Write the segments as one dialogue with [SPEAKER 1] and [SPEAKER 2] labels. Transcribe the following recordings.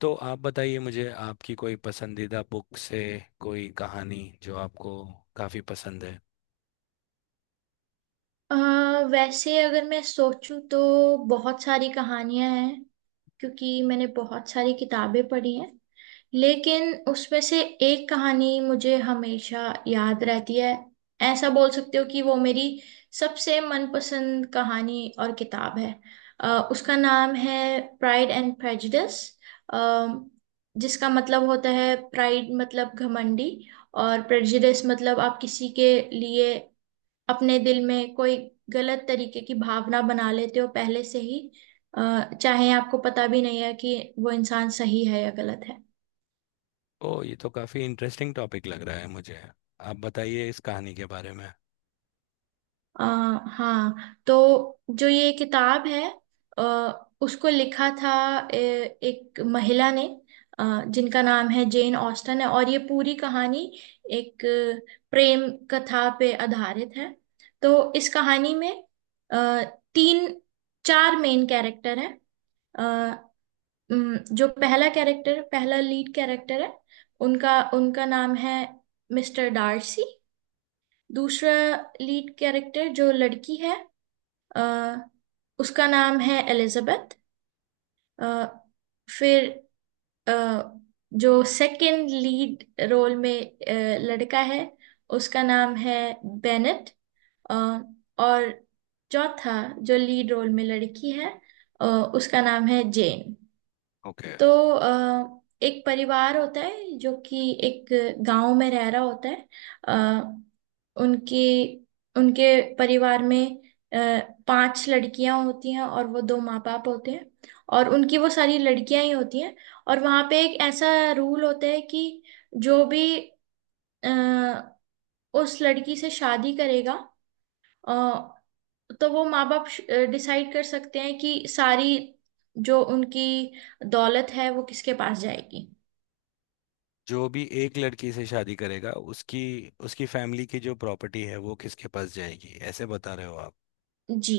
[SPEAKER 1] तो आप बताइए मुझे आपकी कोई पसंदीदा बुक से कोई कहानी जो आपको काफ़ी पसंद है।
[SPEAKER 2] अ, वैसे अगर मैं सोचूं तो बहुत सारी कहानियां हैं क्योंकि मैंने बहुत सारी किताबें पढ़ी हैं। लेकिन उसमें से एक कहानी मुझे हमेशा याद रहती है, ऐसा बोल सकते हो कि वो मेरी सबसे मनपसंद कहानी और किताब है। उसका नाम है प्राइड एंड प्रेजुडिस, जिसका मतलब होता है प्राइड मतलब घमंडी और प्रेजुडिस मतलब आप किसी के लिए अपने दिल में कोई गलत तरीके की भावना बना लेते हो पहले से ही, चाहे आपको पता भी नहीं है कि वो इंसान सही है या गलत है।
[SPEAKER 1] ओ ये तो काफ़ी इंटरेस्टिंग टॉपिक लग रहा है मुझे। आप बताइए इस कहानी के बारे में।
[SPEAKER 2] अ, हाँ, तो जो ये किताब है, उसको लिखा था एक महिला ने, जिनका नाम है जेन ऑस्टन है, और ये पूरी कहानी एक प्रेम कथा पे आधारित है। तो इस कहानी में अ, तीन चार मेन कैरेक्टर हैं। जो पहला कैरेक्टर, पहला लीड कैरेक्टर है उनका उनका नाम है मिस्टर डार्सी। दूसरा लीड कैरेक्टर जो लड़की है, अ, उसका नाम है एलिजाबेथ। अ, फिर, अ, जो सेकंड लीड रोल में लड़का है उसका नाम है बेनेट। अ, और चौथा जो लीड रोल में लड़की है, उसका नाम है जेन।
[SPEAKER 1] ओके।
[SPEAKER 2] तो एक परिवार होता है जो कि एक गांव में रह रहा होता है। अ, उनकी उनके परिवार में अ, पांच लड़कियां होती हैं और वो दो माँ बाप होते हैं, और उनकी वो सारी लड़कियां ही होती हैं। और वहां पे एक ऐसा रूल होता है कि जो भी अ, उस लड़की से शादी करेगा, अ, तो वो माँ बाप डिसाइड कर सकते हैं कि सारी जो उनकी दौलत है वो किसके पास जाएगी।
[SPEAKER 1] जो भी एक लड़की से शादी करेगा उसकी उसकी फैमिली की जो प्रॉपर्टी है वो किसके पास जाएगी ऐसे बता रहे हो आप।
[SPEAKER 2] जी।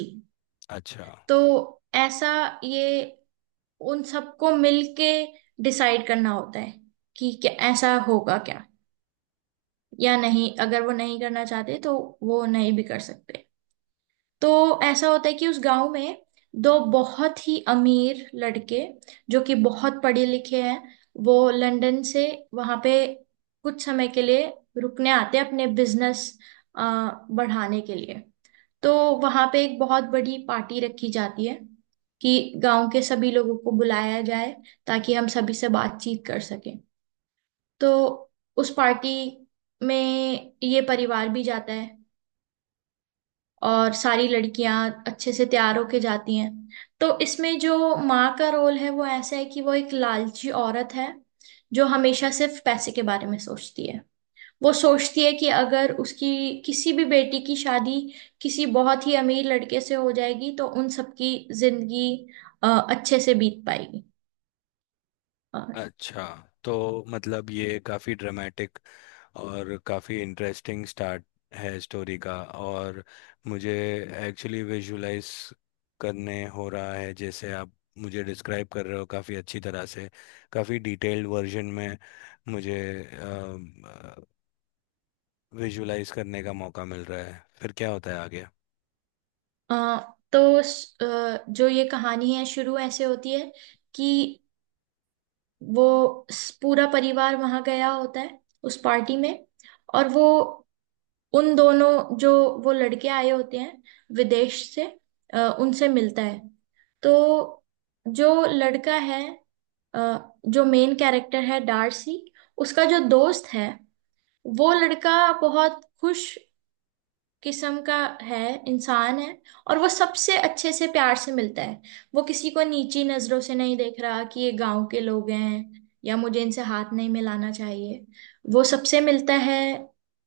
[SPEAKER 1] अच्छा।
[SPEAKER 2] तो ऐसा, ये उन सबको मिलके डिसाइड करना होता है कि क्या ऐसा होगा क्या या नहीं। अगर वो नहीं करना चाहते तो वो नहीं भी कर सकते। तो ऐसा होता है कि उस गांव में दो बहुत ही अमीर लड़के, जो कि बहुत पढ़े लिखे हैं, वो लंदन से वहां पे कुछ समय के लिए रुकने आते हैं अपने बिजनेस बढ़ाने के लिए। तो वहां पे एक बहुत बड़ी पार्टी रखी जाती है कि गांव के सभी लोगों को बुलाया जाए ताकि हम सभी से बातचीत कर सकें। तो उस पार्टी में ये परिवार भी जाता है और सारी लड़कियां अच्छे से तैयार होके जाती हैं। तो इसमें जो माँ का रोल है वो ऐसा है कि वो एक लालची औरत है जो हमेशा सिर्फ पैसे के बारे में सोचती है। वो सोचती है कि अगर उसकी किसी भी बेटी की शादी किसी बहुत ही अमीर लड़के से हो जाएगी तो उन सबकी जिंदगी अच्छे से बीत पाएगी। अ,
[SPEAKER 1] अच्छा तो मतलब ये काफ़ी ड्रामेटिक और काफ़ी इंटरेस्टिंग स्टार्ट है स्टोरी का, और मुझे एक्चुअली विजुलाइज करने हो रहा है जैसे आप मुझे डिस्क्राइब कर रहे हो काफ़ी अच्छी तरह से, काफ़ी डिटेल्ड वर्जन में मुझे विजुलाइज करने का मौका मिल रहा है। फिर क्या होता है आगे।
[SPEAKER 2] तो जो ये कहानी है शुरू ऐसे होती है कि पूरा परिवार वहां गया होता है उस पार्टी में, और वो उन दोनों जो वो लड़के आए होते हैं विदेश से उनसे मिलता है। तो जो लड़का है, अ, जो मेन कैरेक्टर है डार्सी, उसका जो दोस्त है वो लड़का बहुत खुश किस्म का है, इंसान है, और वो सबसे अच्छे से, प्यार से मिलता है। वो किसी को नीची नजरों से नहीं देख रहा कि ये गांव के लोग हैं या मुझे इनसे हाथ नहीं मिलाना चाहिए। वो सबसे मिलता है,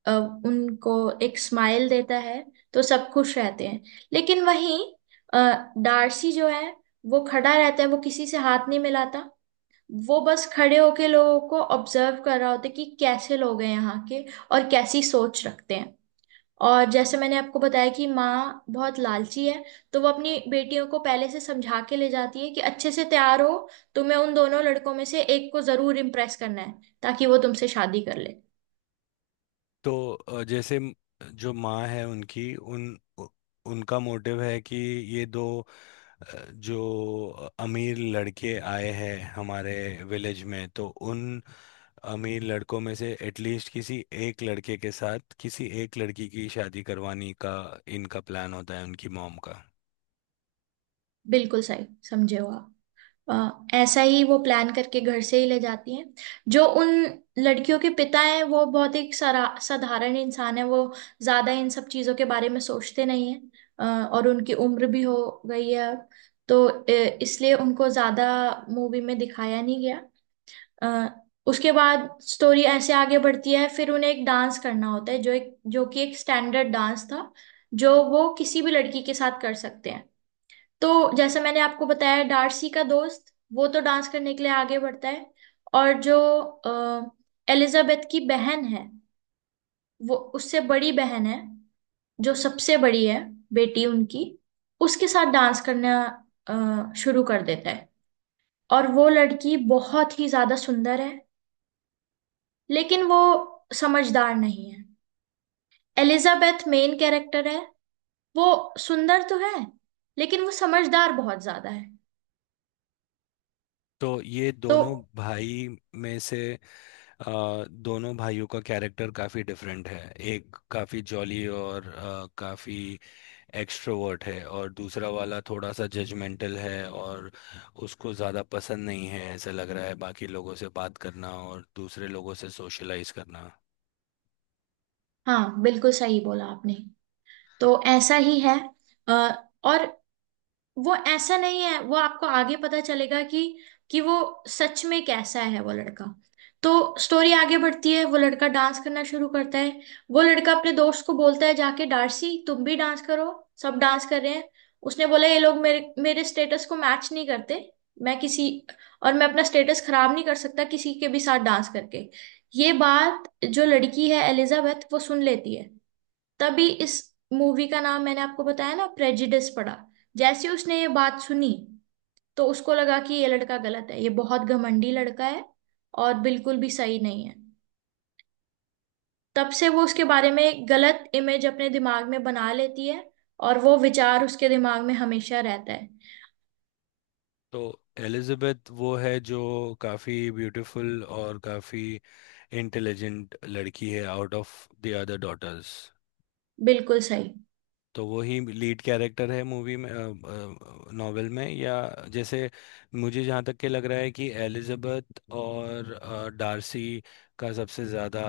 [SPEAKER 2] अ, उनको एक स्माइल देता है, तो सब खुश रहते हैं। लेकिन वहीं डार्सी जो है वो खड़ा रहता है, वो किसी से हाथ नहीं मिलाता। वो बस खड़े होके लोगों को ऑब्जर्व कर रहा होता है कि कैसे लोग हैं यहाँ के और कैसी सोच रखते हैं। और जैसे मैंने आपको बताया कि माँ बहुत लालची है, तो वो अपनी बेटियों को पहले से समझा के ले जाती है कि अच्छे से तैयार हो, तुम्हें उन दोनों लड़कों में से एक को जरूर इम्प्रेस करना है ताकि वो तुमसे शादी कर ले।
[SPEAKER 1] तो जैसे जो माँ है उनकी उ- उनका मोटिव है कि ये दो जो अमीर लड़के आए हैं हमारे विलेज में तो उन अमीर लड़कों में से एटलीस्ट किसी एक लड़के के साथ किसी एक लड़की की शादी करवाने का इनका प्लान होता है उनकी मॉम का।
[SPEAKER 2] बिल्कुल सही समझे हो आप। अ, ऐसा ही वो प्लान करके घर से ही ले जाती हैं। जो उन लड़कियों के पिता हैं, वो बहुत ही सरा साधारण इंसान है, वो ज्यादा इन सब चीजों के बारे में सोचते नहीं है। और उनकी उम्र भी हो गई है अब, तो इसलिए उनको ज्यादा मूवी में दिखाया नहीं गया। अ, उसके बाद स्टोरी ऐसे आगे बढ़ती है, फिर उन्हें एक डांस करना होता है, जो एक, जो कि एक स्टैंडर्ड डांस था जो वो किसी भी लड़की के साथ कर सकते हैं। तो जैसे मैंने आपको बताया, डार्सी का दोस्त वो तो डांस करने के लिए आगे बढ़ता है। और जो एलिजाबेथ की बहन है, वो उससे बड़ी बहन है, जो सबसे बड़ी है बेटी उनकी, उसके साथ डांस करना शुरू कर देता है। और वो लड़की बहुत ही ज्यादा सुंदर है लेकिन वो समझदार नहीं है। एलिजाबेथ मेन कैरेक्टर है, वो सुंदर तो है लेकिन वो समझदार बहुत ज्यादा है।
[SPEAKER 1] तो ये
[SPEAKER 2] तो
[SPEAKER 1] दोनों भाई में से दोनों भाइयों का कैरेक्टर काफ़ी डिफरेंट है। एक काफ़ी जॉली और काफ़ी एक्सट्रोवर्ट है, और दूसरा वाला थोड़ा सा जजमेंटल है और उसको ज़्यादा पसंद नहीं है ऐसा लग रहा है बाकी लोगों से बात करना और दूसरे लोगों से सोशलाइज करना।
[SPEAKER 2] हाँ, बिल्कुल सही बोला आपने। तो ऐसा ही है। अ, और वो ऐसा नहीं है, वो आपको आगे पता चलेगा कि वो सच में कैसा है वो लड़का। तो स्टोरी आगे बढ़ती है, वो लड़का डांस करना शुरू करता है, वो लड़का अपने दोस्त को बोलता है, जाके डार्सी तुम भी डांस करो, सब डांस कर रहे हैं। उसने बोला ये लोग मेरे मेरे स्टेटस को मैच नहीं करते, मैं किसी, और मैं अपना स्टेटस खराब नहीं कर सकता किसी के भी साथ डांस करके। ये बात जो लड़की है एलिजाबेथ, वो सुन लेती है। तभी इस मूवी का नाम मैंने आपको बताया ना प्रेजिडिस पड़ा। जैसे उसने ये बात सुनी तो उसको लगा कि ये लड़का गलत है, ये बहुत घमंडी लड़का है और बिल्कुल भी सही नहीं है। तब से वो उसके बारे में एक गलत इमेज अपने दिमाग में बना लेती है और वो विचार उसके दिमाग में हमेशा रहता है।
[SPEAKER 1] तो एलिजाबेथ वो है जो काफ़ी ब्यूटीफुल और काफ़ी इंटेलिजेंट लड़की है out of the other daughters.
[SPEAKER 2] बिल्कुल सही।
[SPEAKER 1] तो वो ही लीड कैरेक्टर है मूवी में, नॉवेल में, या जैसे मुझे जहाँ तक के लग रहा है कि एलिजाबेथ और डार्सी का सबसे ज़्यादा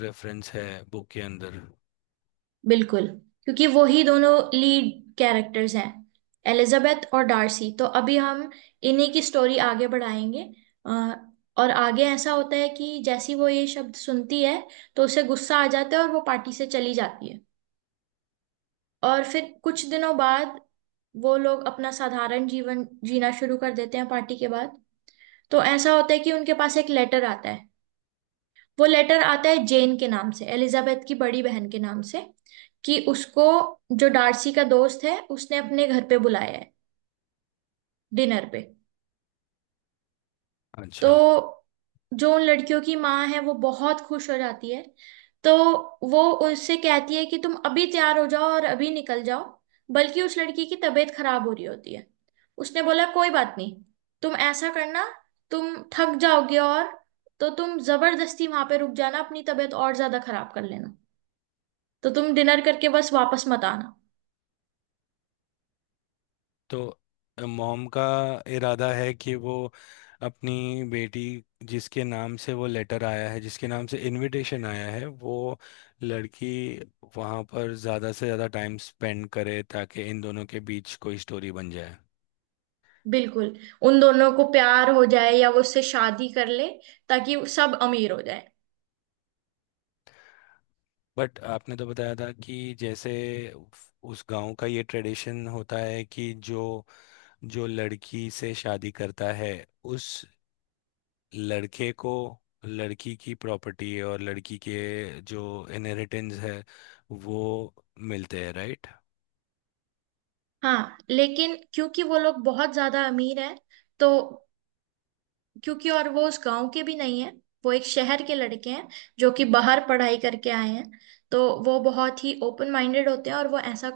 [SPEAKER 1] रेफरेंस है बुक के अंदर।
[SPEAKER 2] बिल्कुल, क्योंकि वो ही दोनों लीड कैरेक्टर्स हैं एलिजाबेथ और डार्सी, तो अभी हम इन्हीं की स्टोरी आगे बढ़ाएंगे। अ, और आगे ऐसा होता है कि जैसी वो ये शब्द सुनती है तो उसे गुस्सा आ जाता है और वो पार्टी से चली जाती है। और फिर कुछ दिनों बाद वो लोग अपना साधारण जीवन जीना शुरू कर देते हैं पार्टी के बाद। तो ऐसा होता है कि उनके पास एक लेटर आता है। वो लेटर आता है जेन के नाम से, एलिजाबेथ की बड़ी बहन के नाम से, कि उसको जो डार्सी का दोस्त है उसने अपने घर पे बुलाया है डिनर पे। तो
[SPEAKER 1] अच्छा।
[SPEAKER 2] जो उन लड़कियों की माँ है वो बहुत खुश हो जाती है। तो वो उससे कहती है कि तुम अभी तैयार हो जाओ और अभी निकल जाओ। बल्कि उस लड़की की तबीयत खराब हो रही होती है। उसने बोला कोई बात नहीं, तुम ऐसा करना, तुम थक जाओगे और तो तुम जबरदस्ती वहां पे रुक जाना, अपनी तबीयत और ज्यादा खराब कर लेना। तो तुम डिनर करके बस वापस मत आना।
[SPEAKER 1] तो मॉम का इरादा है कि वो अपनी बेटी जिसके नाम से वो लेटर आया है, जिसके नाम से इनविटेशन आया है, वो लड़की वहाँ पर ज़्यादा से ज़्यादा टाइम स्पेंड करे ताकि इन दोनों के बीच कोई स्टोरी बन जाए।
[SPEAKER 2] बिल्कुल। उन दोनों को प्यार हो जाए या वो उससे शादी कर ले, ताकि वो सब अमीर हो जाए।
[SPEAKER 1] बट आपने तो बताया था कि जैसे उस गांव का ये ट्रेडिशन होता है कि जो जो लड़की से शादी करता है उस लड़के को लड़की की प्रॉपर्टी और लड़की के जो इनहेरिटेंस है वो मिलते हैं, राइट।
[SPEAKER 2] हाँ, लेकिन क्योंकि वो लोग बहुत ज्यादा अमीर हैं, तो क्योंकि, और वो उस गांव के भी नहीं है, वो एक शहर के लड़के हैं जो कि बाहर पढ़ाई करके आए हैं। तो वो बहुत ही ओपन माइंडेड होते हैं और वो ऐसा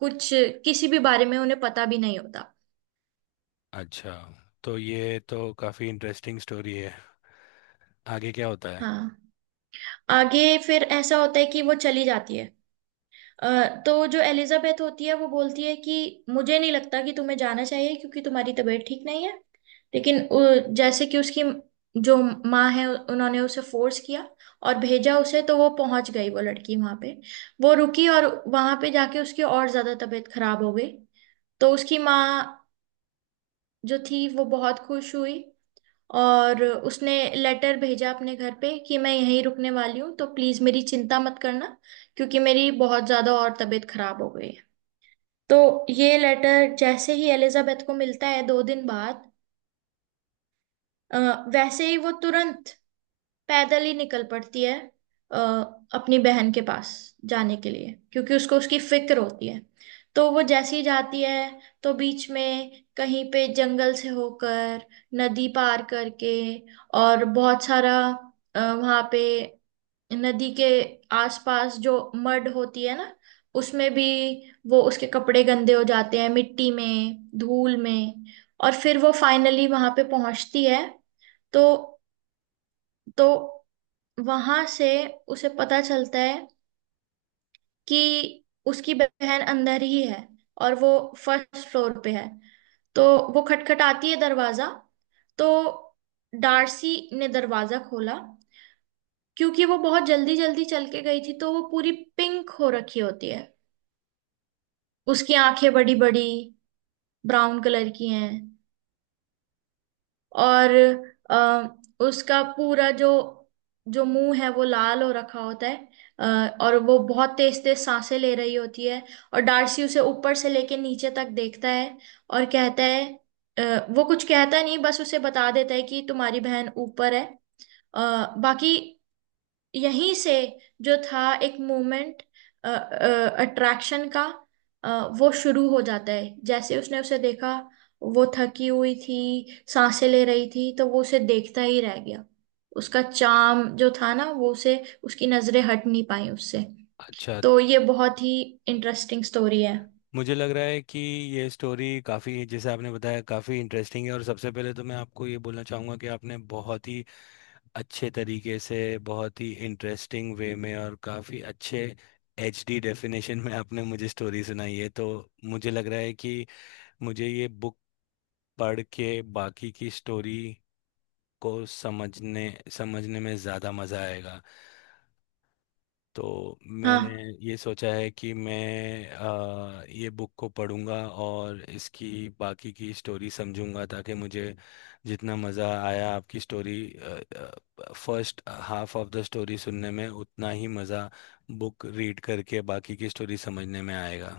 [SPEAKER 2] कुछ, किसी भी बारे में उन्हें पता भी नहीं होता।
[SPEAKER 1] अच्छा, तो ये तो काफ़ी इंटरेस्टिंग स्टोरी है। आगे क्या होता है।
[SPEAKER 2] हाँ। आगे फिर ऐसा होता है कि वो चली जाती है। अ, तो जो एलिजाबेथ होती है वो बोलती है कि मुझे नहीं लगता कि तुम्हें जाना चाहिए क्योंकि तुम्हारी तबीयत ठीक नहीं है। लेकिन जैसे कि उसकी जो माँ है उन्होंने उसे फोर्स किया और भेजा उसे, तो वो पहुंच गई वो लड़की वहां पे। वो रुकी और वहां पे जाके उसकी और ज्यादा तबीयत खराब हो गई। तो उसकी माँ जो थी वो बहुत खुश हुई, और उसने लेटर भेजा अपने घर पे कि मैं यहीं रुकने वाली हूँ तो प्लीज मेरी चिंता मत करना क्योंकि मेरी बहुत ज्यादा और तबीयत खराब हो गई। तो ये लेटर जैसे ही एलिजाबेथ को मिलता है 2 दिन बाद, अ, वैसे ही वो तुरंत पैदल ही निकल पड़ती है अ, अपनी बहन के पास जाने के लिए, क्योंकि उसको उसकी फिक्र होती है। तो वो जैसी जाती है, तो बीच में कहीं पे जंगल से होकर, नदी पार करके, और बहुत सारा वहाँ पे नदी के आसपास जो मड होती है ना उसमें भी, वो उसके कपड़े गंदे हो जाते हैं मिट्टी में, धूल में, और फिर वो फाइनली वहां पे पहुंचती है। तो तो वहां से उसे पता चलता है कि उसकी बहन अंदर ही है और वो फर्स्ट फ्लोर पे है। तो वो खटखटाती है दरवाजा, तो डार्सी ने दरवाजा खोला। क्योंकि वो बहुत जल्दी जल्दी चल के गई थी तो वो पूरी पिंक हो रखी होती है, उसकी आंखें बड़ी बड़ी ब्राउन कलर की हैं, और आ, उसका पूरा जो जो मुंह है वो लाल हो रखा होता है, अ, और वो बहुत तेज तेज सांसें ले रही होती है। और डार्सी उसे ऊपर से लेके नीचे तक देखता है और कहता है, वो कुछ कहता नहीं, बस उसे बता देता है कि तुम्हारी बहन ऊपर है। बाकी यहीं से जो था एक मूवमेंट अट्रैक्शन का, अ, वो शुरू हो जाता है जैसे उसने उसे देखा। वो थकी हुई थी, सांसें ले रही थी, तो वो उसे देखता ही रह गया। उसका चार्म जो था ना, वो उसे, उसकी नजरें हट नहीं पाई उससे।
[SPEAKER 1] अच्छा,
[SPEAKER 2] तो ये बहुत ही इंटरेस्टिंग स्टोरी है।
[SPEAKER 1] मुझे लग रहा है कि ये स्टोरी काफ़ी, जैसे आपने बताया, काफ़ी इंटरेस्टिंग है, और सबसे पहले तो मैं आपको ये बोलना चाहूँगा कि आपने बहुत ही अच्छे तरीके से, बहुत ही इंटरेस्टिंग वे में, और काफ़ी अच्छे HD डेफिनेशन में आपने मुझे स्टोरी सुनाई है। तो मुझे लग रहा है कि मुझे ये बुक पढ़ के बाकी की स्टोरी को समझने समझने में ज़्यादा मज़ा आएगा। तो मैंने
[SPEAKER 2] हाँ
[SPEAKER 1] ये सोचा है कि मैं ये बुक को पढ़ूंगा और इसकी बाकी की स्टोरी समझूंगा ताकि मुझे जितना मज़ा आया आपकी story first half of the story सुनने में उतना ही मज़ा बुक रीड करके बाकी की स्टोरी समझने में आएगा।